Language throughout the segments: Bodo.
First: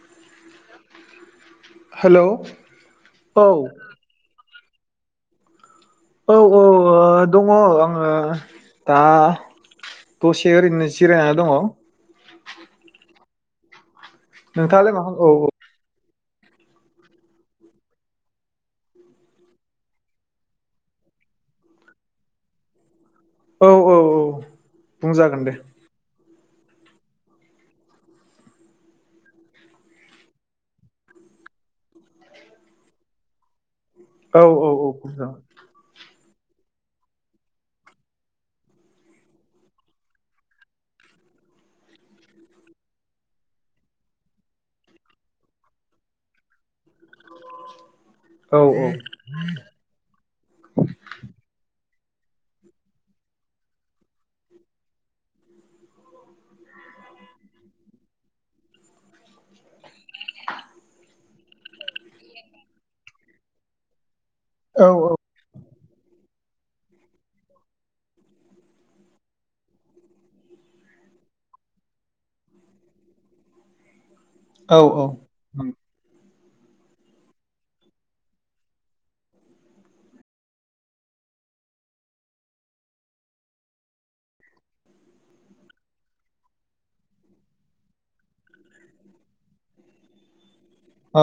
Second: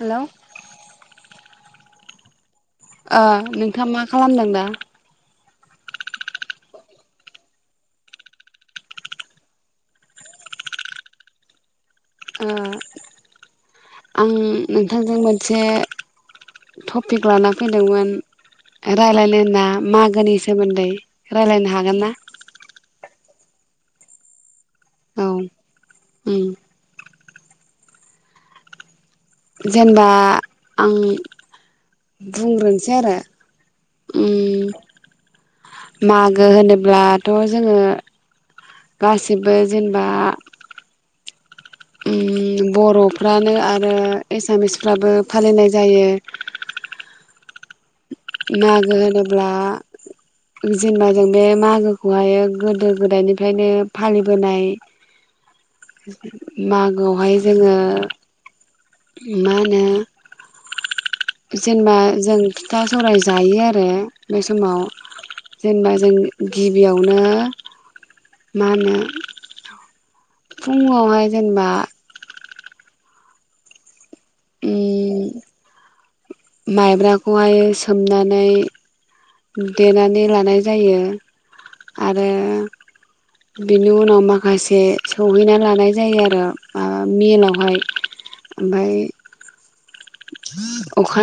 हेलौ हेलौ ओ औ नोंथाङा मा खालामदों दा? औ औ दङ आङो दा दसे ओरैनो जिरायनानै दङ। ओ आं नोंथाङालाय मा नोंथांजों खालामदों? औ मोनसे टपिक लाना फैदोंमोन रायलायनो ना मागोनि सोमोन्दै रायलायनो हागोन ना? औ औ औ औ बुंजागोन दे। उम जेनेबा आं बुंग्रोनोसै आरो उम औ औ औ बुंजागोन मागो होनोब्लाथ' जोङो गासिबो जेनेबा, ओम बर'फ्रानो आरो एसामिसफ्राबो फालिनाय जायो, औ मागो होनोब्ला जेनेबा जों बे मागो खौहाय गोदो गोदायनिफ्रायनो फालिबोनाय मागोआवहाय जोङो मा होनो जेनेबा जों फिथा सौराय जायो आरो। बे समाव। औ जेनेबा जों गिबियावनो मा होनो फुङावहाय जेनेबा। औ औ। उम माइब्राखौहाय सोमनानै । देनानै लानाय जायो आरो बेनि उनाव माखासे सौहैनानै लानाय जायो आरो माबा मिलावहाय ओमफाय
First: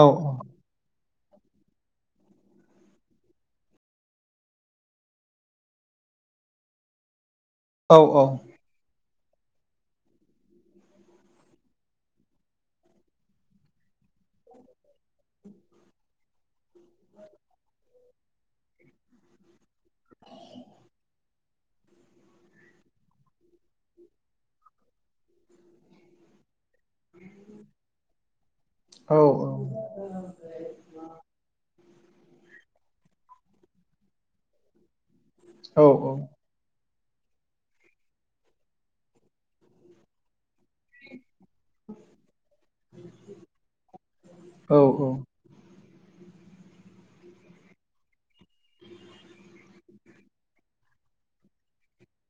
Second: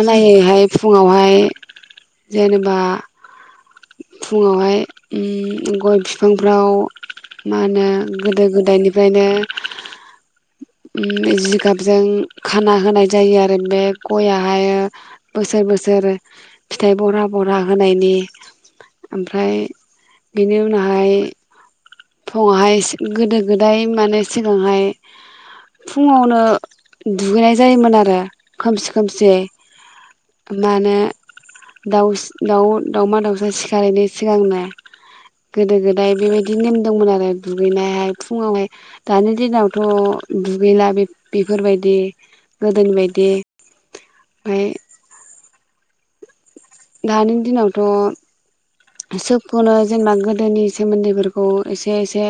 औ फुङावहाय। हे जेनेबा फुङावहाय उम गय बिफांफ्राव, मा होनो औ गोदो गोदाय नो ओ जिगाबजों खाना होनाय जायो आरो ओर बे गयाहाय बोसोर बोसोर फिथाइ बरा बरा होनायनि ओमफ्राय बेनि उनावहाय। फुङावहाय गोदो गोदाय माने सिगांहाय फुङावनो दुगैनाय जायोमोन आरो खोमसि खोमसियै मा होन दाउस दाउ दावमा दाउसा सिखारैनि सिगांनो गोदो औ औ गोदाय बेबायदिनो दंमोन आरो दुगैनायहाय फुङावहाय दानि दिनावथ' दुगैला बे बेफोरबायदि गोदोनि बायदि। ओमफ्राय औ औ दानि दिनावथ सोबखौनो जेनेबा गोदोनि सोमोन्दैफोरखौ एसे एसे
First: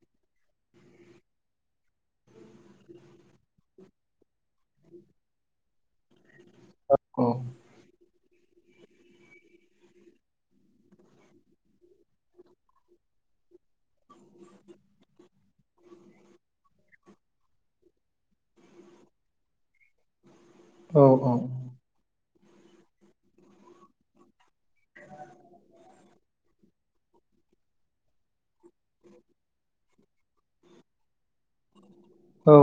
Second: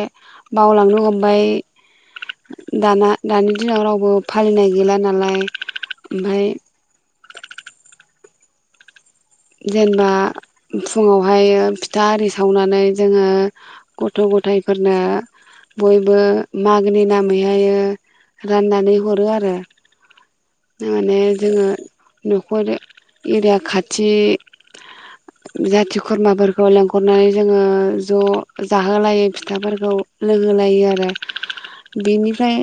बावलांनो हमबाय दाना दानि दिनाव रावबो फालिनाय गैला नालाय ओमफाय [unintelligible] जेनबा फुङावहायो फिथा आरि सावनानै जोङो गथ गथायफोरनो बयबो मागोनि नाम बेहाययो राननानै हरो आरो [unintelligible] जोङा नखरदो एरिया खाथि थि [unintelligible] खुरमाफोरखौ लेंहरनानै जोंङो ज जाहोलायो फिथाफोरखौ लोंहोलायो आरो बेनिफ्राय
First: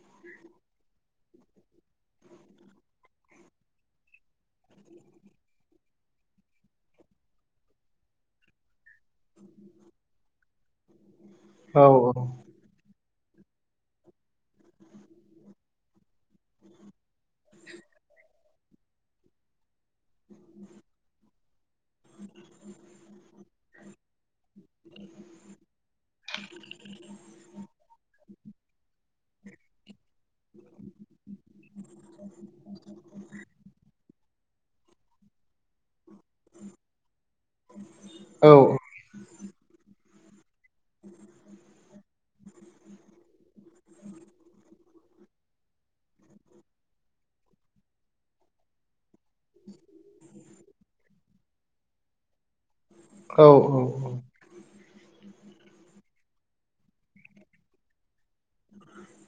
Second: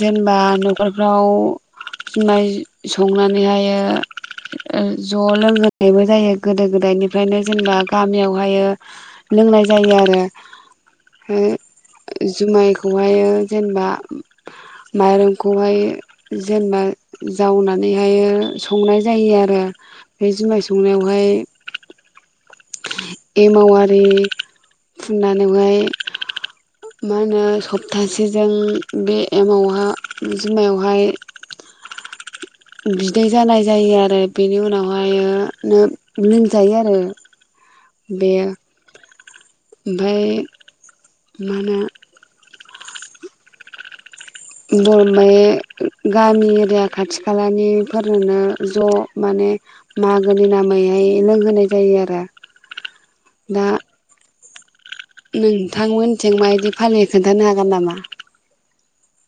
जेनबा न'खरफ्राव जुमाय संनानैहायो ओ ज लोंहोनायबो जायो गोदो गोदायनिफ्रायनो जेनबा गामियावहायो लोंनाय जायो आरो [unintelligible] जुमायखौ खौहायो जेनबा माइरंखौहाय जेनबा जावनानैहाय संनाय जायो आरो। अ बे जुमाय संनायावहाय एमावारि फुननानैहाय मा होनो [unintelligible] बे एमावहा जुमायावहाय बिदै जानाय जायो आरो बेनि उनावहायनो लोंजायो आरो बेयो ओमफाय माने [unintelligible] गामि एरिया खाथि खालानि फोरनोनो ज माने मागोनि नामैहाय लोंहोनाय जायो आरो । औ औ औ नोंथांमोनथिं माबायदि फालियो खोन्थानो हागोन नामा?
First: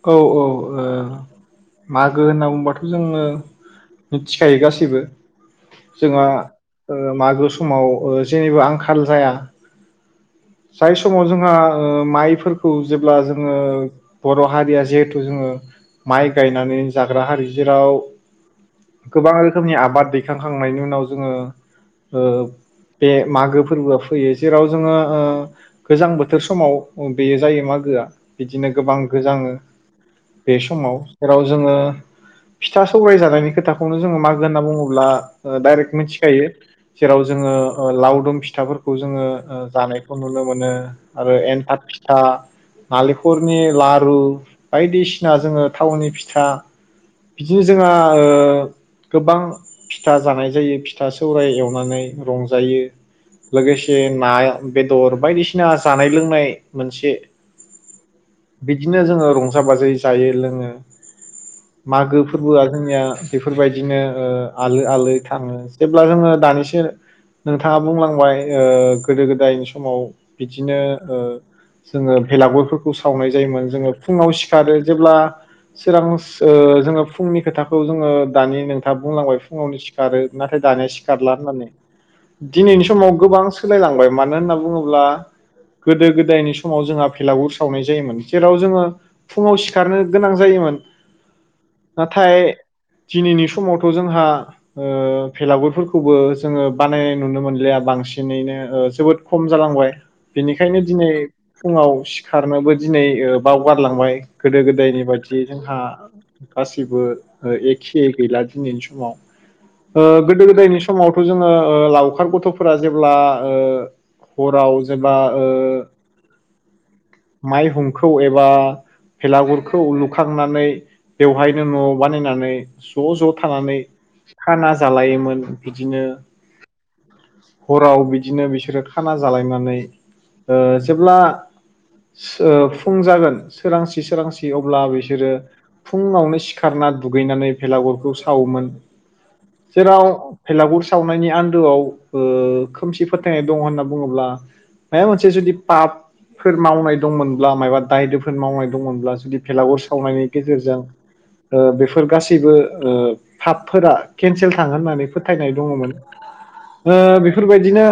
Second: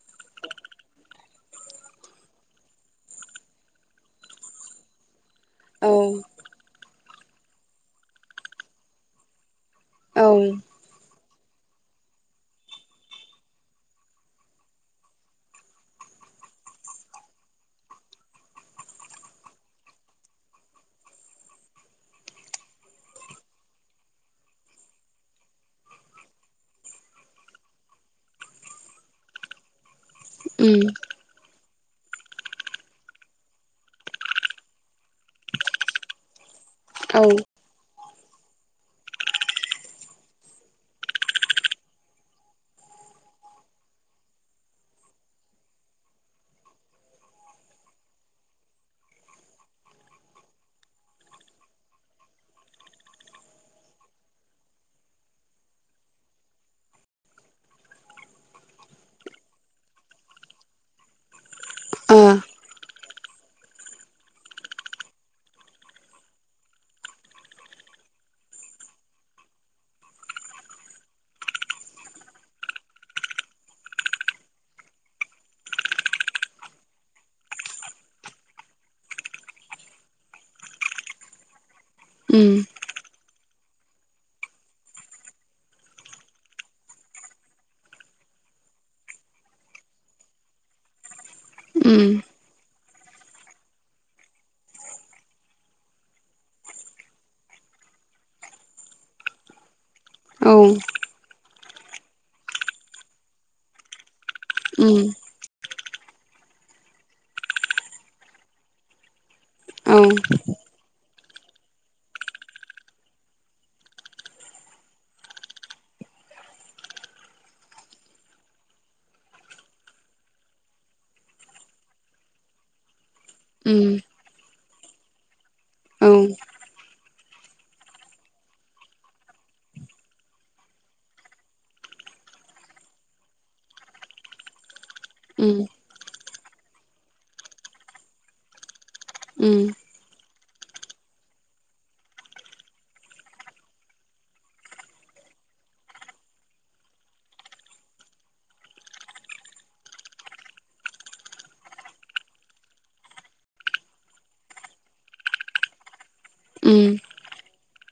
औ औ ओ मागो होनना बुंबाथ' जोङो मिथिखायो गासैबो। औ जोंहा ओ मागो समाव ओ जेनिबो आंखाल जाया। औ जाय समाव जों ओ माइफोरखौ जेब्ला जोङो बर हारिया जिहेथु जोङो माइ गायनानैनो जाग्रा हारि जेराव गोबां रोखोमनि आबाद दैखांखांनायनि उनाव जोङो ओ बे मागो फोरबोआ फैयो जेराव जोङो ओ गोजां बोथोर समाव बेयो जायो मागोआ बिदिनो गोबां गोजांङो बे उम समाव जेराव जोङो फिथा सौराय जानायनि खोथाखौनो जोङो मागो होनना बुङोब्ला ओ डाइरेक मिथिखायो औ जेराव जोङो ओ लाउ दुम फिथाफोरखौ जोङो ओ जानायखौ नुनो मोनो आरो एन्थाब फिथा नालेंखरनि लारु ओ बायदिसिना जोङो थावनि फिथा बिदिनो जोंहा ओ गोबां फिथा जानाय जायो फिथा सौराय एवनानै रंजायो लोगोसे ना बेदर बायदिसिना जानाय लोंनाय मोनसे बिदिनो जोंङो रंजा बाजायै जायो लोङो । ओ मागो फोर्बो आ जोंनिया बेफोरबायदिनो ओ आलो आलो थाङो जेब्ला जोङो दानिसो नोंथाङा बुंलांबाय ओ गोदो गोदायनि समाव बिदिनो ओ जोङो भेलागुरफोरखौ सावनाय जायोमोन जोङो फुङाव सिखारो जेब्ला सोरां ओ जोङो फुंनि खोथाखौ जोङो दानि नोंथाङा बुंलांबाय फुङावनो सिखारो नाथाय दानिया सिखारला होननानै उम दिनैनि समाव गोबां सोलायलांबाय मानो होनना बुङोब्ला गोदो गोदायनि समाव जोंहा भेलागुर सावनाय जायोमोन। जेराव जोङो फुङाव सिखारनो गोनां जायोमोन। उम नाथाय दिनैनि समावथ' जोंहा ओ भेलागुरफोरखौबो जोङो बानायनाय नुनो मोनलिया बांसिनैनो ओ जोबोद खम जालांबाय। औ बेनिखायनो दिनै फुंवाव सिखारनोबोदि दिनै बावगारलांबाय गोदो गोदायनि बायदि जोंहा गासिबो एखे गैला दिनैनि समाव ओ गोदो गोदायनि समावथ ओ जोङो लावखार गथ फोरा जेब्ला ओ हराव जेब्ला ओ माइ हुंखौ एबा भेलागुरखौ लुखांनानै बेवहायनो न' बानायनानै ज' ज' थानानै खाना जालायोमोन बिदिनो हराव बिदिनो बिसोरो खाना जालायनानै ओ जेब्ला ओ फुं जागोन सोरांसि सोरांसि अब्ला बिसोरो फुङावनो सिखारना दुगैनानै भेलागुरखौ सावोमोन जेराव भेलागुर सावनायनि आन्दोआव ओ खोमसि फोथायनाय दं होनना बुङोब्ला माबा मोनसे जुदि पापफोर मावनाय दंमोनब्ला मायबा दाय दोफोर मावनाय दंमोनब्ला जुदि भेलागुर सावनायनि गेजेरजों ओ बेफोर गासैबो ओ फाबफोरा केनसेल थाङो होननानै फोथायनाय दङमोन ओ बेफोरबायदिनो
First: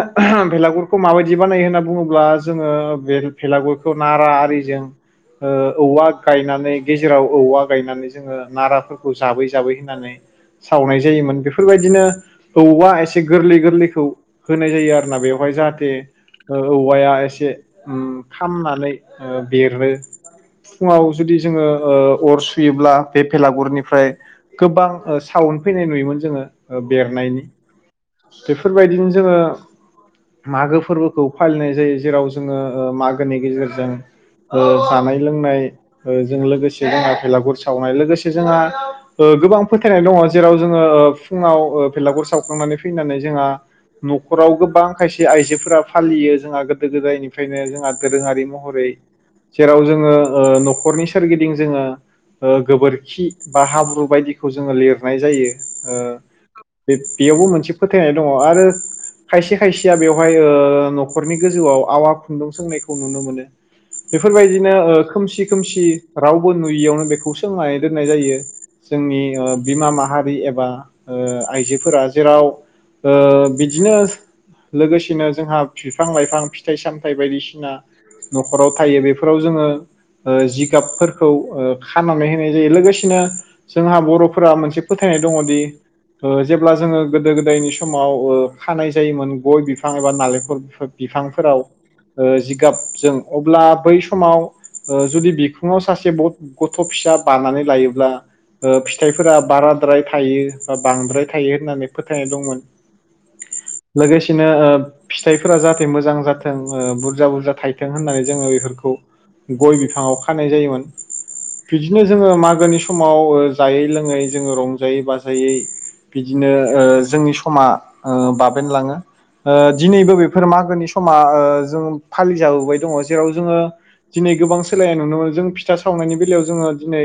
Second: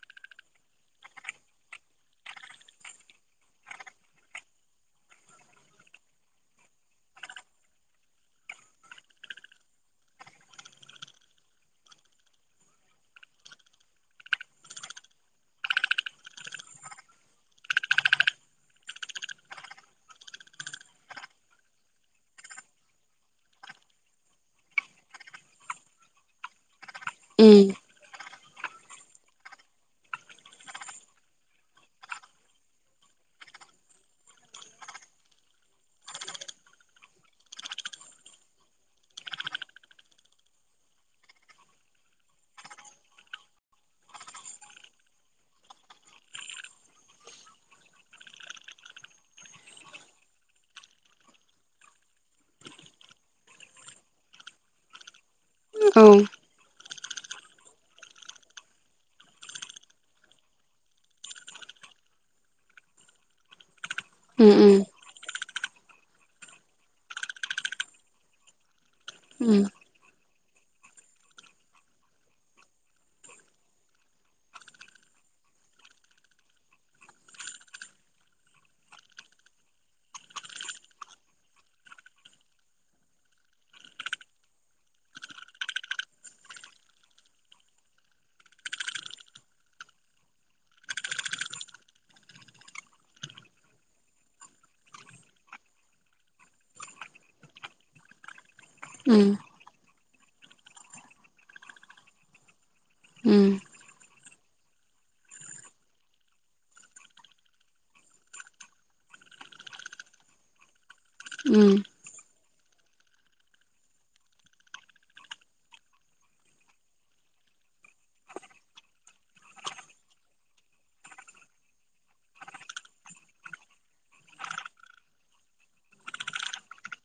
बेलागुरखौ माबायदि बानायो होनना बुङोब्ला जोङो बे भेलागुर नारा आरिजों ओ औवा गायनानै गेजेराव औवा गायनानै जोङो नाराफोरखौ जाबै जाबै होननानै सावनाय जायोमोन बेफोरबायदिनो औवा एसे गोरलै गोरलैखौ होनाय जायो आरो ना बेवहाय जाहाथे औवाया एसे उम खामनानै ओ बेरो फुङाव जुदि जोङो ओ अर सुयोब्ला बे भेलागुरनिफ्राय गोबां साउन फैनाय नुयोमोन जोङो ओ बेरनायनि बेफोरबायदिनो जोङो मागो फोरबोखौ फालिनाय जायो जेराव जोङो ओ माग नि गेजेरजों ओ जानाय लोंनाय जों लोगोसे जोंहा भेलागुर सावनाय लोगोसे जोंहा ओ गोबां फोथायनाय दङ जेराव जोङो ओ फुङाव भेलागुर सावखांनानै फैनानै जोंहा नखराव गोबां खायसे आइजोफोरा फालियो जोंहा गोदो गोदायनिफ्रायनो जोंहा दोरोङारि महरै जेराव जोङो ओ नख'रनि सोरगिदिं जोङो ओ गोबोरखि बा हाब्रु बायदिखौ जोङो लिरनाय जायो ओ बेयावबो मोनसे फोथायनाय दङ आरो खायसे खायसेया बेवहाय ओ नख'रनि गोजौआव आवा खुन्दुं सोंनाय खौ नुनो मोनो बेफोरबायदिनो ओ खोमसि खोमसि रावबो नुयियावनो बेखौ सोंनानै दोननाय जायो जोंनि ओ बिमा माहारि एबा ओ आइजोफोरा जेराव ओ बिदिनो लोगोसेनो जोंहा बिफां लाइफां फिथाइ सामथाइ बायदिसिना न खराव थायो बेफोराव जोङो ओ जिगाबफोरखौ ओ खानानै होनाय जायो लोगोसेनो जोंहा बर फोरा मोनसे फोथायनाय दङ दि ओ जेब्ला जोङो गोदो गोदायनि समाव ओ खानाय जायोमोन गय बिफां एबा नारेंखल बिफांफोराव ओ जि जिगाब जों अब्ला बै समाव ओ जुदि बिखुङाव सासे बथ गथ फिसा बानानै लायोब्ला । ओ फिथाइफोरा बारा [unintelligible] बांद्राय थायो होननानै फोथायनाय दंमोन लोगोसेनो ओ फिथाइफोरा जाहाथे मोजां जाथों ओ बुरजा बुरजा थायथों होननानै जोङो बेफोरखौ गय बिफाङाव खानाय जायोमोन बिदिनो जोङो मागोनि समाव ओ जायै लोङै जोङो रंजायै बाजायै बिदिनो ओ जोंनि समा ओ बाबेनलाङो ओ दिनैबो बेफोर मागोनि समा ओ जों फालिजाबोबाय दङ जेराव जोङो दिनै गोबां सोलायनाय नुनो मोनो जों फिथा सावनायनि बेलायाव जोङो दिनै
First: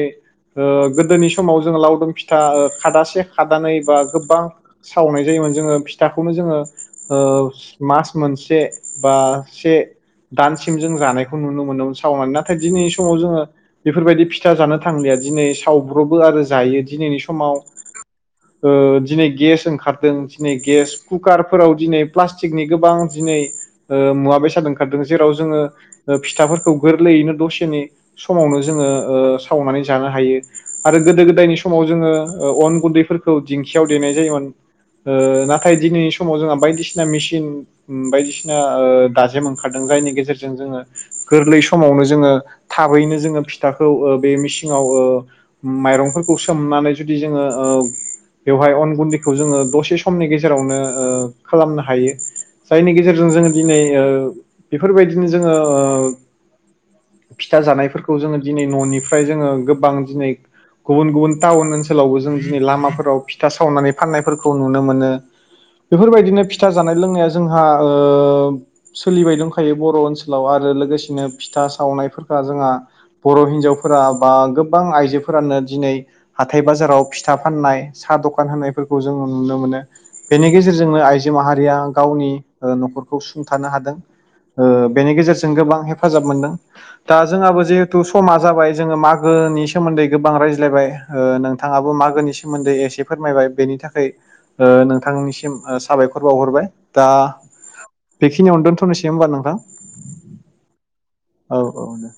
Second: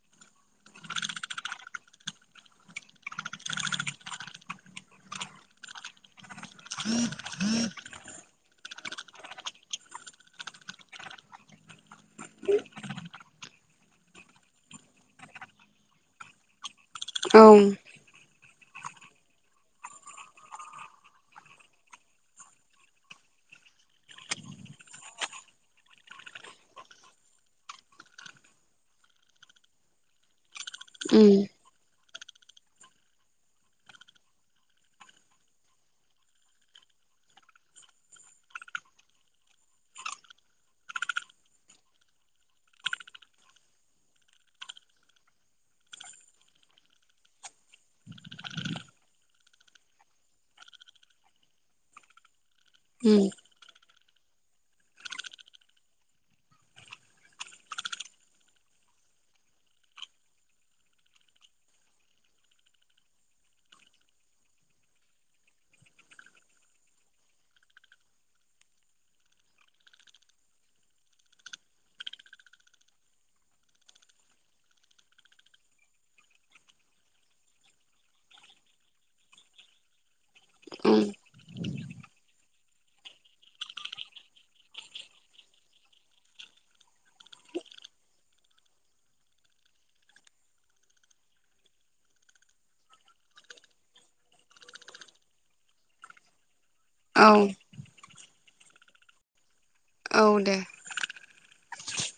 ओ गोदोनि समाव जोङो लावदुम फिथा ओ खादासे खादानै बा गोबां सावनाय जायोमोन जोङो फिथाखौनो जोङो ओ मास मोनसे बा से दानसिम जों जानायखौ नुनो मोनोमोन सावनानै नाथाय दिनैनि समाव जोङो बेफोरबायदि फिथा जानो थांलिया दिनै सावब्रबो आरो जायो। दिनैनि समाव ओ दिनै गेस ओंखारदों दिनै गेस कुकारफोराव दिनै प्लास्टिकनि गोबां दिनै ओ मुवा बेसाद ओखार ओंखारदों जेराव जोङो ओ फिथाफोरखौ गोरलैयैनो दसेनि समावनो जोङो ओ सावनानै जानो हायो। आरो गोदो गोदायनि समाव जोङो । ओ अन गुन्दैफोरखौ दिंखियाव देनाय जायोमोन ओ नाथाय दिनैनि समाव जोंहा बायदिसिना मेसिन बायदिसिना ओ दाजेम ओंखारदों जायनि गेजेरजों जोङो गोरलै समावनो जोङो थाबैनो जोङो फिथाखौ ओ बे मिसिङाव ओ माइरंफोरखौ सोमनानै जुदि ओ जोङो बेवहाय अन गुन्दैखौ जोङो दसे समनि गेजेरावनो ओ खालामनो हायो। जायनि गेजेरजों जोङो दिनै [unintelligible] बेफोरबायदिनो जोङो ओ फिथा जानायफोरखौ जोङो दिनै न निफ्राय जोङो गोबां दिनै गुबुन गुबुन टाउन ओनसोलावबो जों दिनै लामाफोराव फिथा सावनानै फाननायफोरखौ नुनो मोनो बेफोरबायदिनो फिथा जानाय लोंनाया जोंहा ओ सोलिबाय दं। खायो बर' ओनसोलाव आरो लोगोसेनो फिथा सावनायफोरा जोंहा बर' हिनजावफोरा बा गोबां आइजोफोरानो दिनै हाथाय बाजाराव फिथा फाननाय साह दखान होनायफोरखौ जोंङो नुनो मोनो बेनि गेजेरजोंनो आइजो माहारिया गावनि ओ नख'रखौ सुंथानो हादों। ओ बेनि गेजेरजों गोबां हेफाजाब मोनदों दा जोंहाबो जिहेथु समा जाबाय जोङो मागोनि सोमोन्दै गोबां रायज्लायबाय ओ नोंथाङाबो मागोनि सोमोन्दै एसे फोरमायबाय बेनि थाखाय ओ नोंथांनिसिम ओ साबायखर बावहरबाय । दा बेखिनायावनो दोनथ नोसै होमबा हा औ दे औ औ दे।